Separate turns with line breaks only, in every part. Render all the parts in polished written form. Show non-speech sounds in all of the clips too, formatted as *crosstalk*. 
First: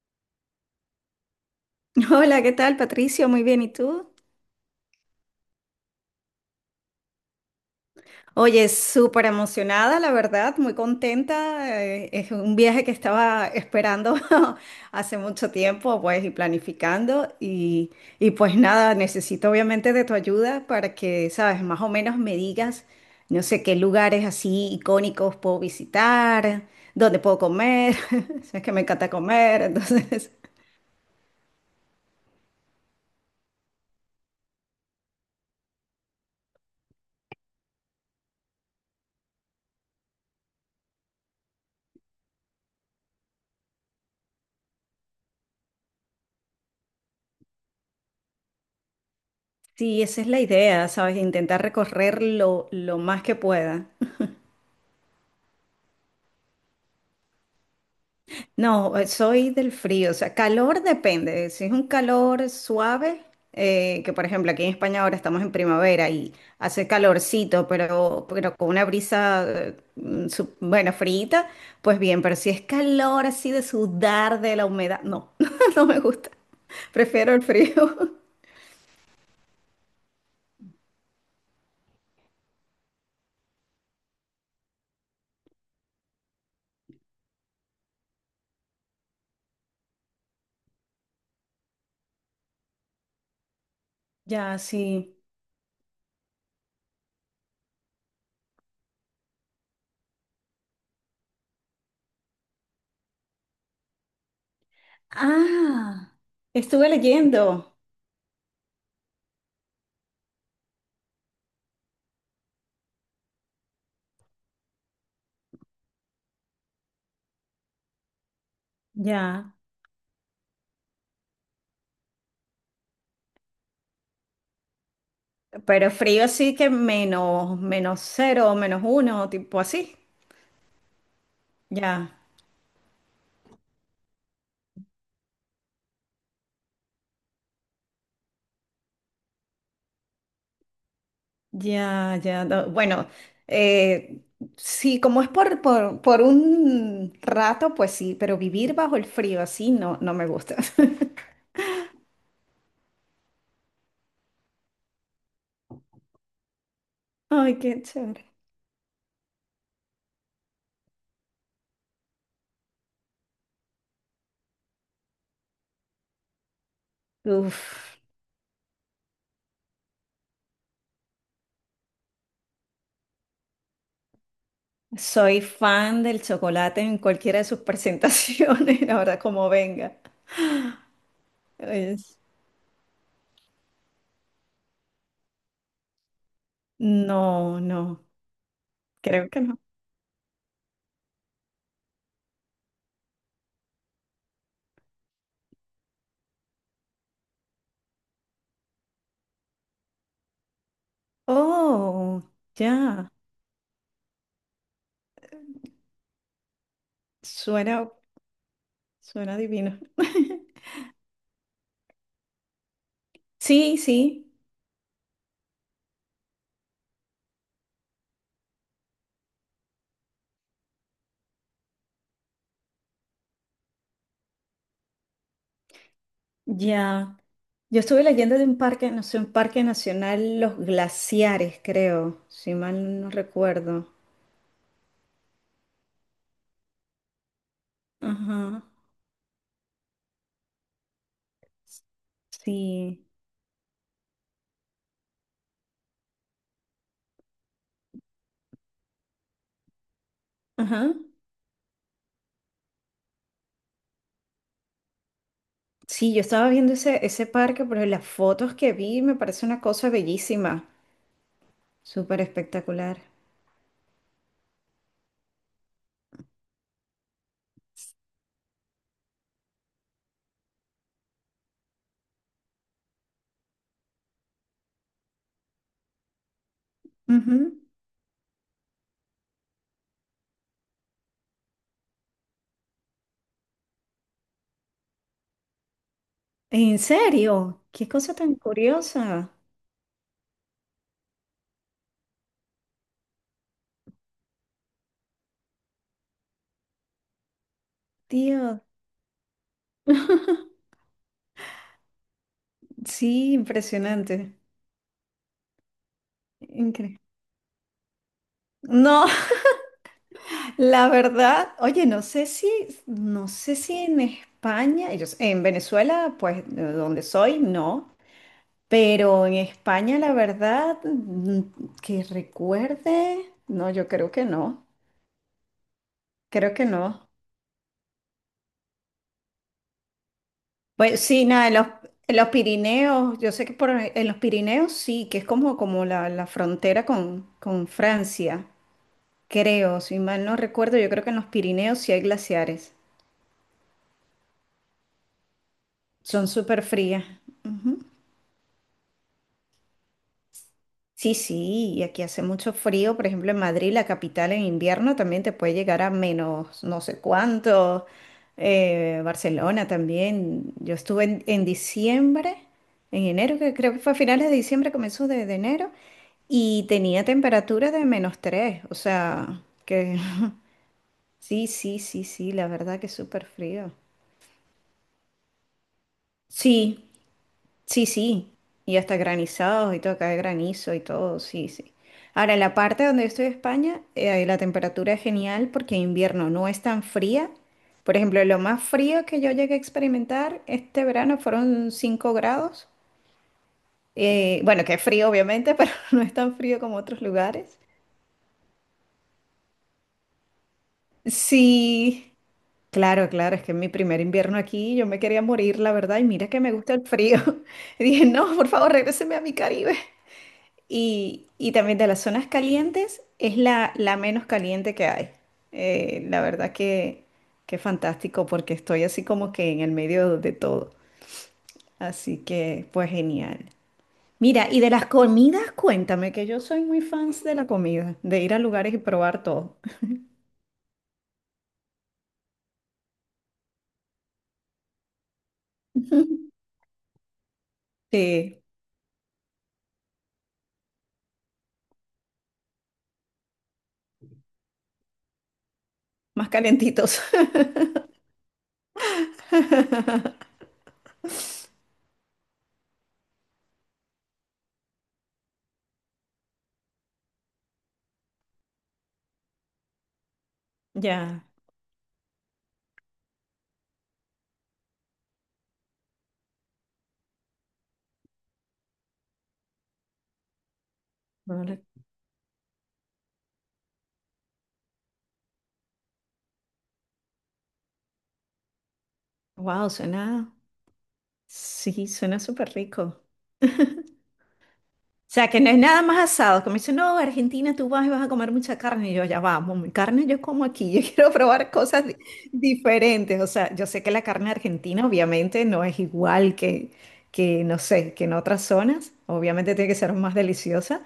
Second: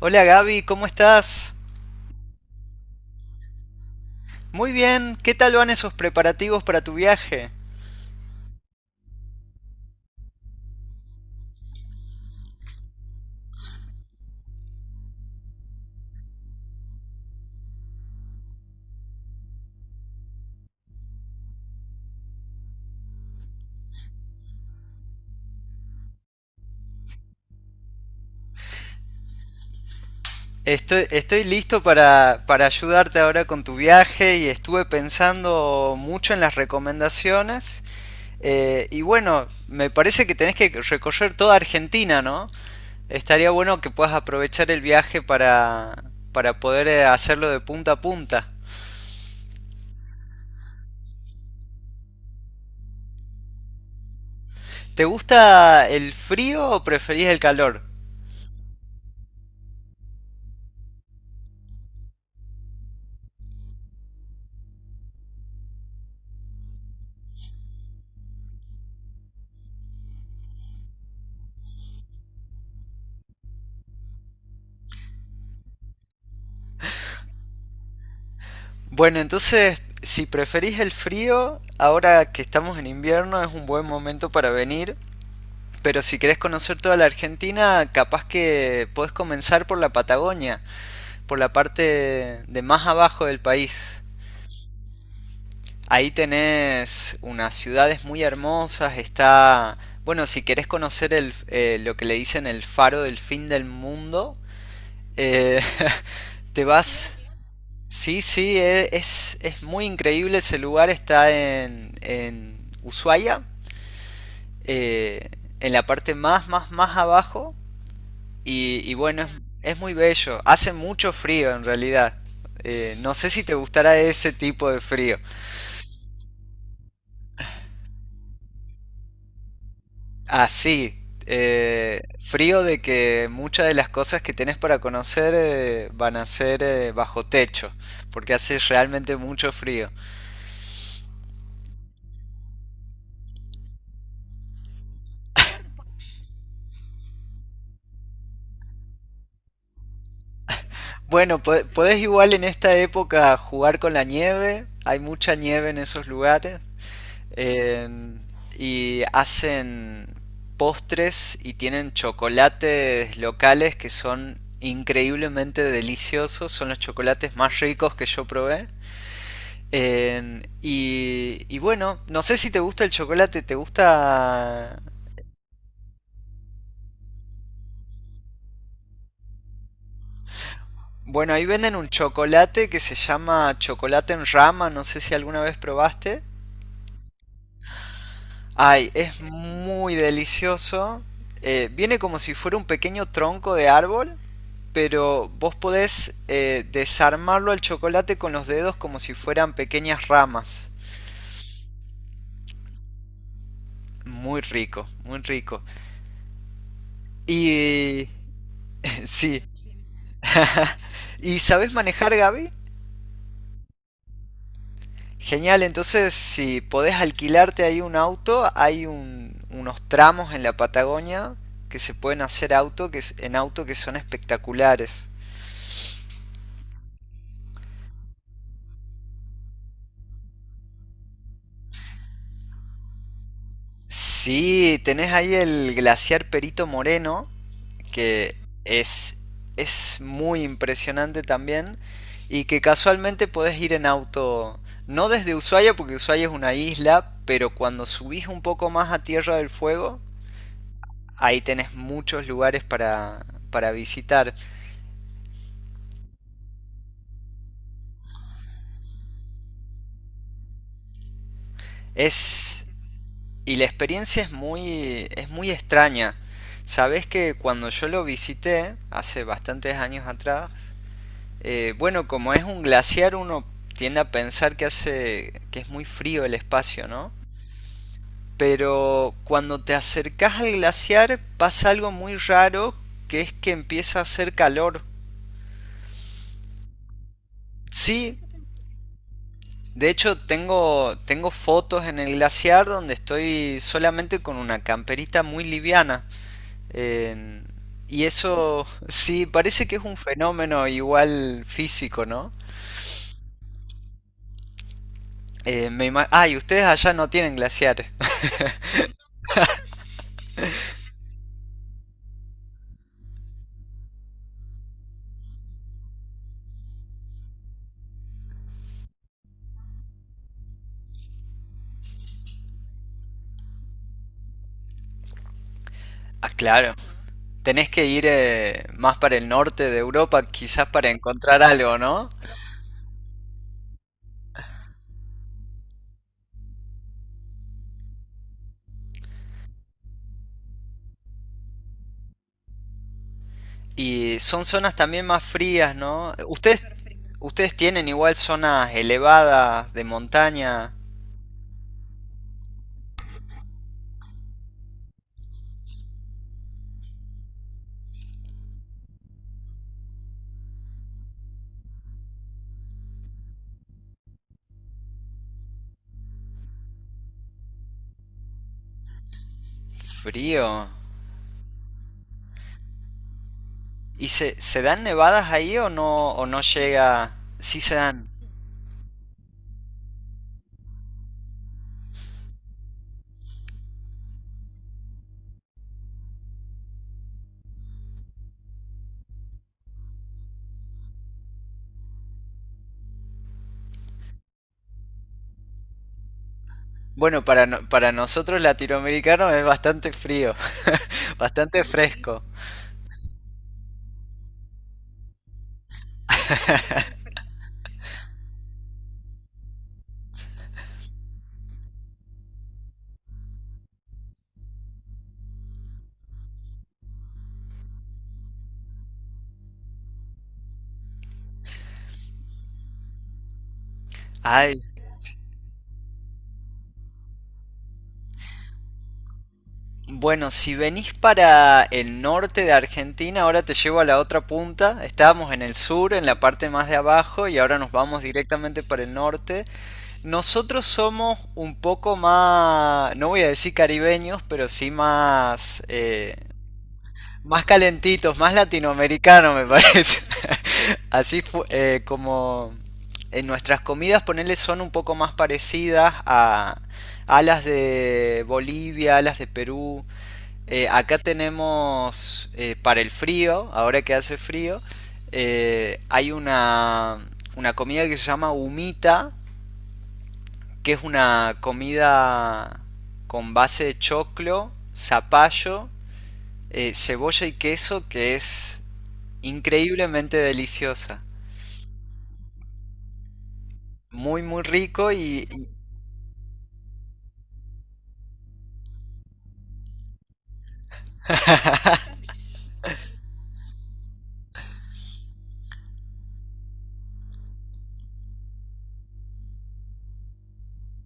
Hola Gaby, ¿cómo estás?
*laughs* Hola, ¿qué tal, Patricio? Muy bien, ¿y tú?
Muy bien, ¿qué tal van esos preparativos para tu viaje?
Oye, súper emocionada, la verdad, muy contenta. Es un viaje que estaba esperando *laughs* hace mucho tiempo, pues, y planificando. Y pues nada, necesito obviamente de tu ayuda para que, sabes, más o menos me digas, no sé, qué lugares así icónicos puedo visitar, dónde puedo comer. *laughs* Sabes que me encanta comer, entonces. *laughs*
Estoy listo para ayudarte ahora con tu viaje y estuve pensando mucho en las recomendaciones. Y bueno, me parece que tenés que recorrer toda Argentina, ¿no? Estaría bueno que puedas aprovechar el viaje para poder hacerlo de punta a punta.
Sí, esa es la idea, sabes, intentar recorrer lo más que pueda.
¿Te gusta el frío o preferís el calor?
No, soy del frío, o sea, calor depende. Si es un calor suave, que por ejemplo aquí en España ahora estamos en primavera y hace calorcito, pero con una brisa, bueno, frita, pues bien, pero si es calor así de sudar de la humedad, no, *laughs* no me gusta. Prefiero el frío. *laughs*
Bueno, entonces, si preferís el frío, ahora que estamos en invierno es un buen momento para venir. Pero si querés conocer toda la Argentina, capaz que podés comenzar por la Patagonia, por la parte de más abajo del país.
Ya, sí.
Ahí tenés unas ciudades muy hermosas, está... Bueno, si querés conocer lo que le dicen el faro del fin del mundo, eh,
Ah,
*laughs* te
estuve
vas...
leyendo.
Sí, sí, es muy increíble ese lugar, está en Ushuaia, eh, en la parte más abajo, y bueno,
Ya.
es muy bello, hace mucho frío en realidad. No sé si te gustará ese tipo de frío,
Pero frío así que menos cero, -1, tipo así.
así,
Ya.
frío de que muchas de las cosas que tenés para conocer van a ser bajo techo, porque hace realmente mucho frío.
Ya, ya, no, bueno, eh, sí, como es por un rato, pues sí, pero vivir bajo el frío así no, no me gusta. *laughs*
Bueno, podés igual en esta época jugar con la nieve. Hay mucha nieve en esos lugares.
Ay, qué
en-
chévere.
y hacen postres y tienen chocolates locales que son increíblemente deliciosos. Son los chocolates más ricos
Uf,
que yo probé. Y bueno, no sé si te gusta el chocolate. ¿Te gusta...?
soy fan del chocolate en cualquiera de sus presentaciones, *laughs* la verdad, como venga.
Bueno, ahí venden un
Es-
chocolate que se llama chocolate en rama. No sé si alguna vez probaste.
no, no,
Ay, es
creo que no.
muy delicioso. Viene como si fuera un pequeño tronco de árbol, pero vos podés desarmarlo al chocolate con los dedos como si fueran pequeñas ramas.
Oh, ya,
Muy rico, muy rico.
suena,
Y... *laughs*
suena
Sí.
divino. *laughs*
*laughs* ¿Y sabés manejar, Gaby?
Sí, sí,
Genial, entonces si podés alquilarte ahí un auto, hay unos tramos en la Patagonia que se pueden hacer auto, que, en auto que son espectaculares.
ya. Yo estuve leyendo de un parque, no sé, un parque nacional, Los Glaciares, creo, si mal no recuerdo.
Sí, tenés ahí el glaciar Perito Moreno, que
Ajá,
es, es muy impresionante también, y que
sí,
casualmente podés ir en auto, no desde Ushuaia, porque Ushuaia es una isla, pero cuando subís un poco más a Tierra del Fuego,
ajá.
ahí tenés muchos lugares para visitar.
Sí, yo estaba viendo ese parque, pero las fotos que vi me parece una cosa bellísima, súper
Es,
espectacular.
y la experiencia es muy extraña. Sabés que cuando yo lo visité, hace bastantes años atrás, bueno, como es un glaciar, uno tiende a pensar que hace que es muy frío el espacio, ¿no?
Ujú.
Pero cuando te acercas al glaciar pasa algo muy raro, que es que empieza a hacer calor.
¿En serio? ¿Qué cosa
Sí,
tan curiosa?
de hecho tengo fotos en el glaciar donde estoy solamente con una camperita muy liviana. Eh, y
Tío,
eso *laughs* sí, parece que es un fenómeno igual físico, ¿no?
sí, impresionante.
Y ustedes allá
Increíble.
no tienen glaciares. *laughs*
No, *laughs* la verdad, oye, no sé si, en España, y en Venezuela, pues de donde soy, no, pero en España, la verdad, que recuerde, no, yo creo que no,
Ah,
creo que
claro.
no.
Tenés que ir más para el norte de Europa, quizás para
Pues sí,
encontrar
nada, en los,
algo, ¿no?
Pirineos, yo sé que en los Pirineos sí, que es como la frontera con Francia, creo, si mal no recuerdo, yo creo que en los Pirineos sí hay glaciares,
Y son zonas también más frías, ¿no?
son súper
Ustedes,
frías.
ustedes tienen igual zonas elevadas de montaña,
Sí, sí, y aquí hace mucho frío, por ejemplo, en Madrid, la capital en invierno también te puede llegar a menos no sé cuánto, Barcelona también. Yo estuve en diciembre, en enero, que creo que fue a finales de diciembre, comenzó de enero, y tenía temperatura de -3, o sea, que
frío.
*laughs* sí, sí, sí, sí, la verdad que es súper frío.
¿Y se dan nevadas ahí o no
Sí,
llega? Sí se
sí,
dan.
sí, y hasta granizados y todo, cae granizo y todo, sí, sí. Ahora, en la parte donde yo estoy de España, la temperatura es genial porque en invierno no es tan fría. Por ejemplo, lo más frío que yo llegué a experimentar este verano fueron 5 grados. Bueno, que es frío obviamente, *laughs* pero no es tan frío como otros
Bueno, para,
lugares.
no- para nosotros latinoamericanos es bastante frío, *laughs* bastante
Sí,
fresco.
claro, claro, es que en mi primer invierno aquí yo me quería morir, la verdad, y mira que me gusta el frío. *laughs* Y dije, no, por favor, regréseme a mi Caribe. Y también de las zonas calientes es la menos caliente que hay. La verdad que fantástico porque estoy así como que en el medio de todo. Así que pues genial. Mira, y
Ay,
de las comidas, cuéntame que yo soy muy fans de la comida, de ir a lugares y probar todo.
bueno, si venís para el norte de Argentina, ahora te llevo a la otra punta. Estábamos en el sur, en la
*laughs*
parte más de abajo, y ahora nos vamos
Sí,
directamente para el norte. Nosotros somos un poco más, no voy a decir caribeños, pero sí más,
más calentitos.
más calentitos, más latinoamericano me parece.
*laughs*
*laughs* Como en nuestras comidas, ponerle son un poco más parecidas a las de Bolivia, a las de Perú. Acá
Ya.
tenemos para el frío, ahora que hace frío, hay una comida que se llama humita, que es una comida con base de choclo, zapallo cebolla y queso que es
Wow,
increíblemente
suena.
deliciosa.
Sí, suena súper rico.
Muy, muy rico
O
y,
sea, que
y
no es nada más asado. Que me dicen, no, Argentina, tú vas y vas a comer mucha carne. Y yo, ya vamos, mi carne yo como aquí. Yo *laughs* quiero probar cosas diferentes. O sea, yo sé que la carne argentina obviamente no es igual que, no sé, que en otras zonas. Obviamente tiene que ser más deliciosa,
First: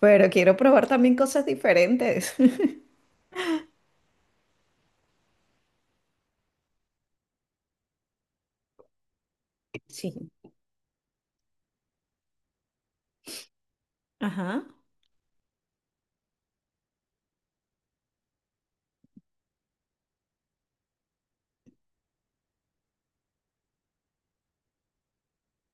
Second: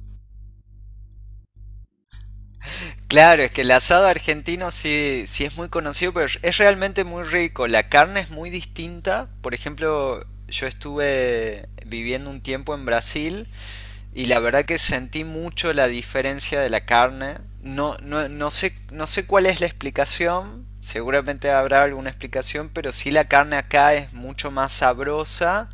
pero quiero probar también cosas diferentes. *laughs*
claro, es que el asado argentino sí, sí es muy conocido, pero es realmente muy rico. La carne es muy distinta. Por
Sí.
ejemplo, yo estuve viviendo un tiempo en Brasil y la
Ajá.
verdad que sentí mucho la diferencia de la carne. No sé, no sé cuál es la explicación. Seguramente habrá alguna explicación, pero sí la carne acá es mucho más sabrosa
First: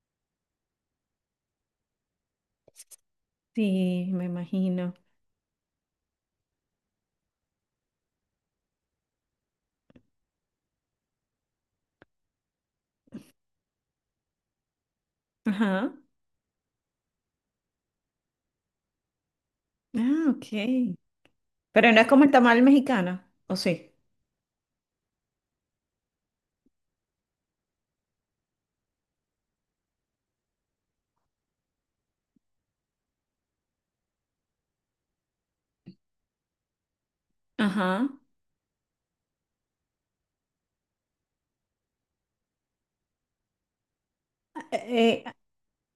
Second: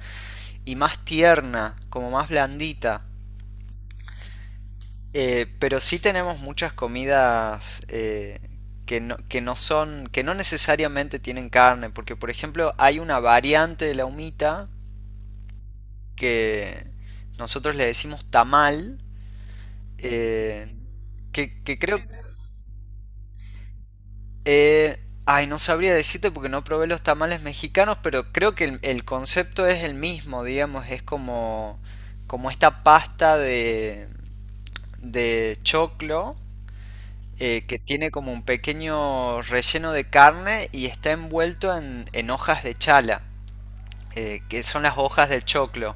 y más tierna, como más blandita.
Sí, me imagino.
Pero sí tenemos muchas comidas que no son, que no necesariamente tienen carne, porque por ejemplo hay una variante de la humita
Ajá.
que nosotros le decimos tamal,
Ah,
eh,
ok.
que
Pero
creo...
no es como el tamal mexicano, ¿o sí?
eh, ay, no sabría decirte porque no probé los tamales mexicanos, pero creo que el concepto es el mismo, digamos, es como, como esta pasta de choclo que
Ajá.
tiene como un pequeño relleno de carne y está envuelto en hojas de chala, que son las
Eh,
hojas del choclo.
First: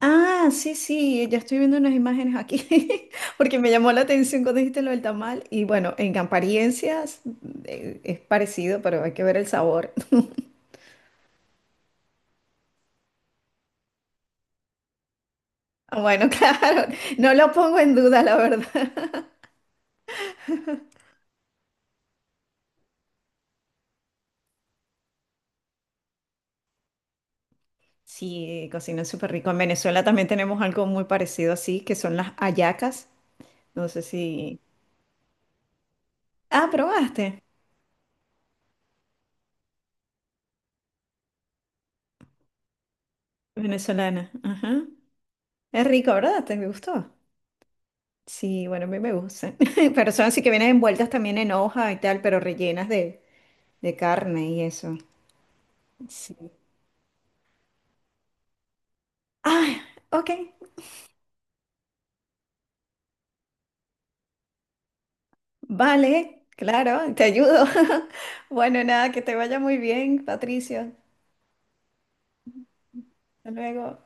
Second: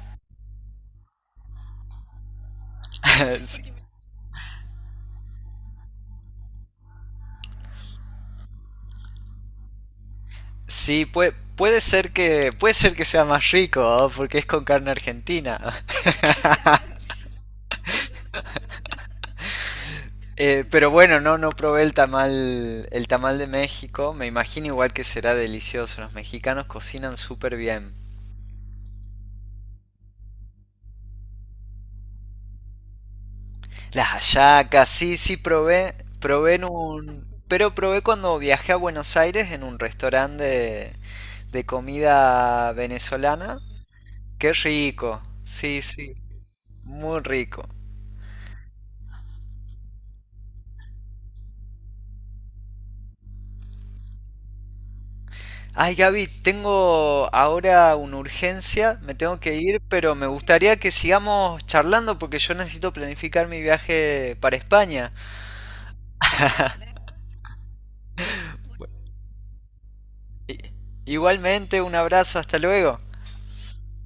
Ah, sí, sí, ya estoy viendo unas imágenes aquí, *laughs* porque me
*laughs*
llamó la atención cuando dijiste lo del tamal. Y bueno, en apariencias es parecido, pero hay que ver el sabor. *laughs*
Sí, puede ser que sea más rico, ¿no? Porque es con carne argentina. *laughs*
Ah, bueno, *laughs* claro, no lo pongo en duda, la verdad.
Pero bueno, no probé el tamal de México. Me imagino igual que será delicioso. Los mexicanos cocinan súper bien.
Sí, cocina súper rico. En Venezuela también tenemos algo muy parecido así, que son las hallacas. No sé
Las
si...
hallacas, sí, sí probé, probé en
Ah,
un...
probaste.
Pero probé cuando viajé a Buenos Aires en un restaurante de comida venezolana.
Venezolana.
Qué
Ajá.
rico. Sí,
Es
sí,
rico, ¿verdad? ¿Te gustó?
muy rico.
Sí, bueno, a mí me gusta. *laughs* Pero son así que vienen envueltas también en hoja y tal, pero rellenas de carne y eso.
Ay, Gaby,
Sí.
tengo ahora una urgencia, me tengo que ir,
Ah,
pero me
ok,
gustaría que sigamos charlando porque yo necesito planificar mi viaje para España.
vale, claro, te ayudo. *laughs* Bueno, nada, que te vaya muy bien, Patricio.
Igualmente, un abrazo, hasta luego.
Hasta luego.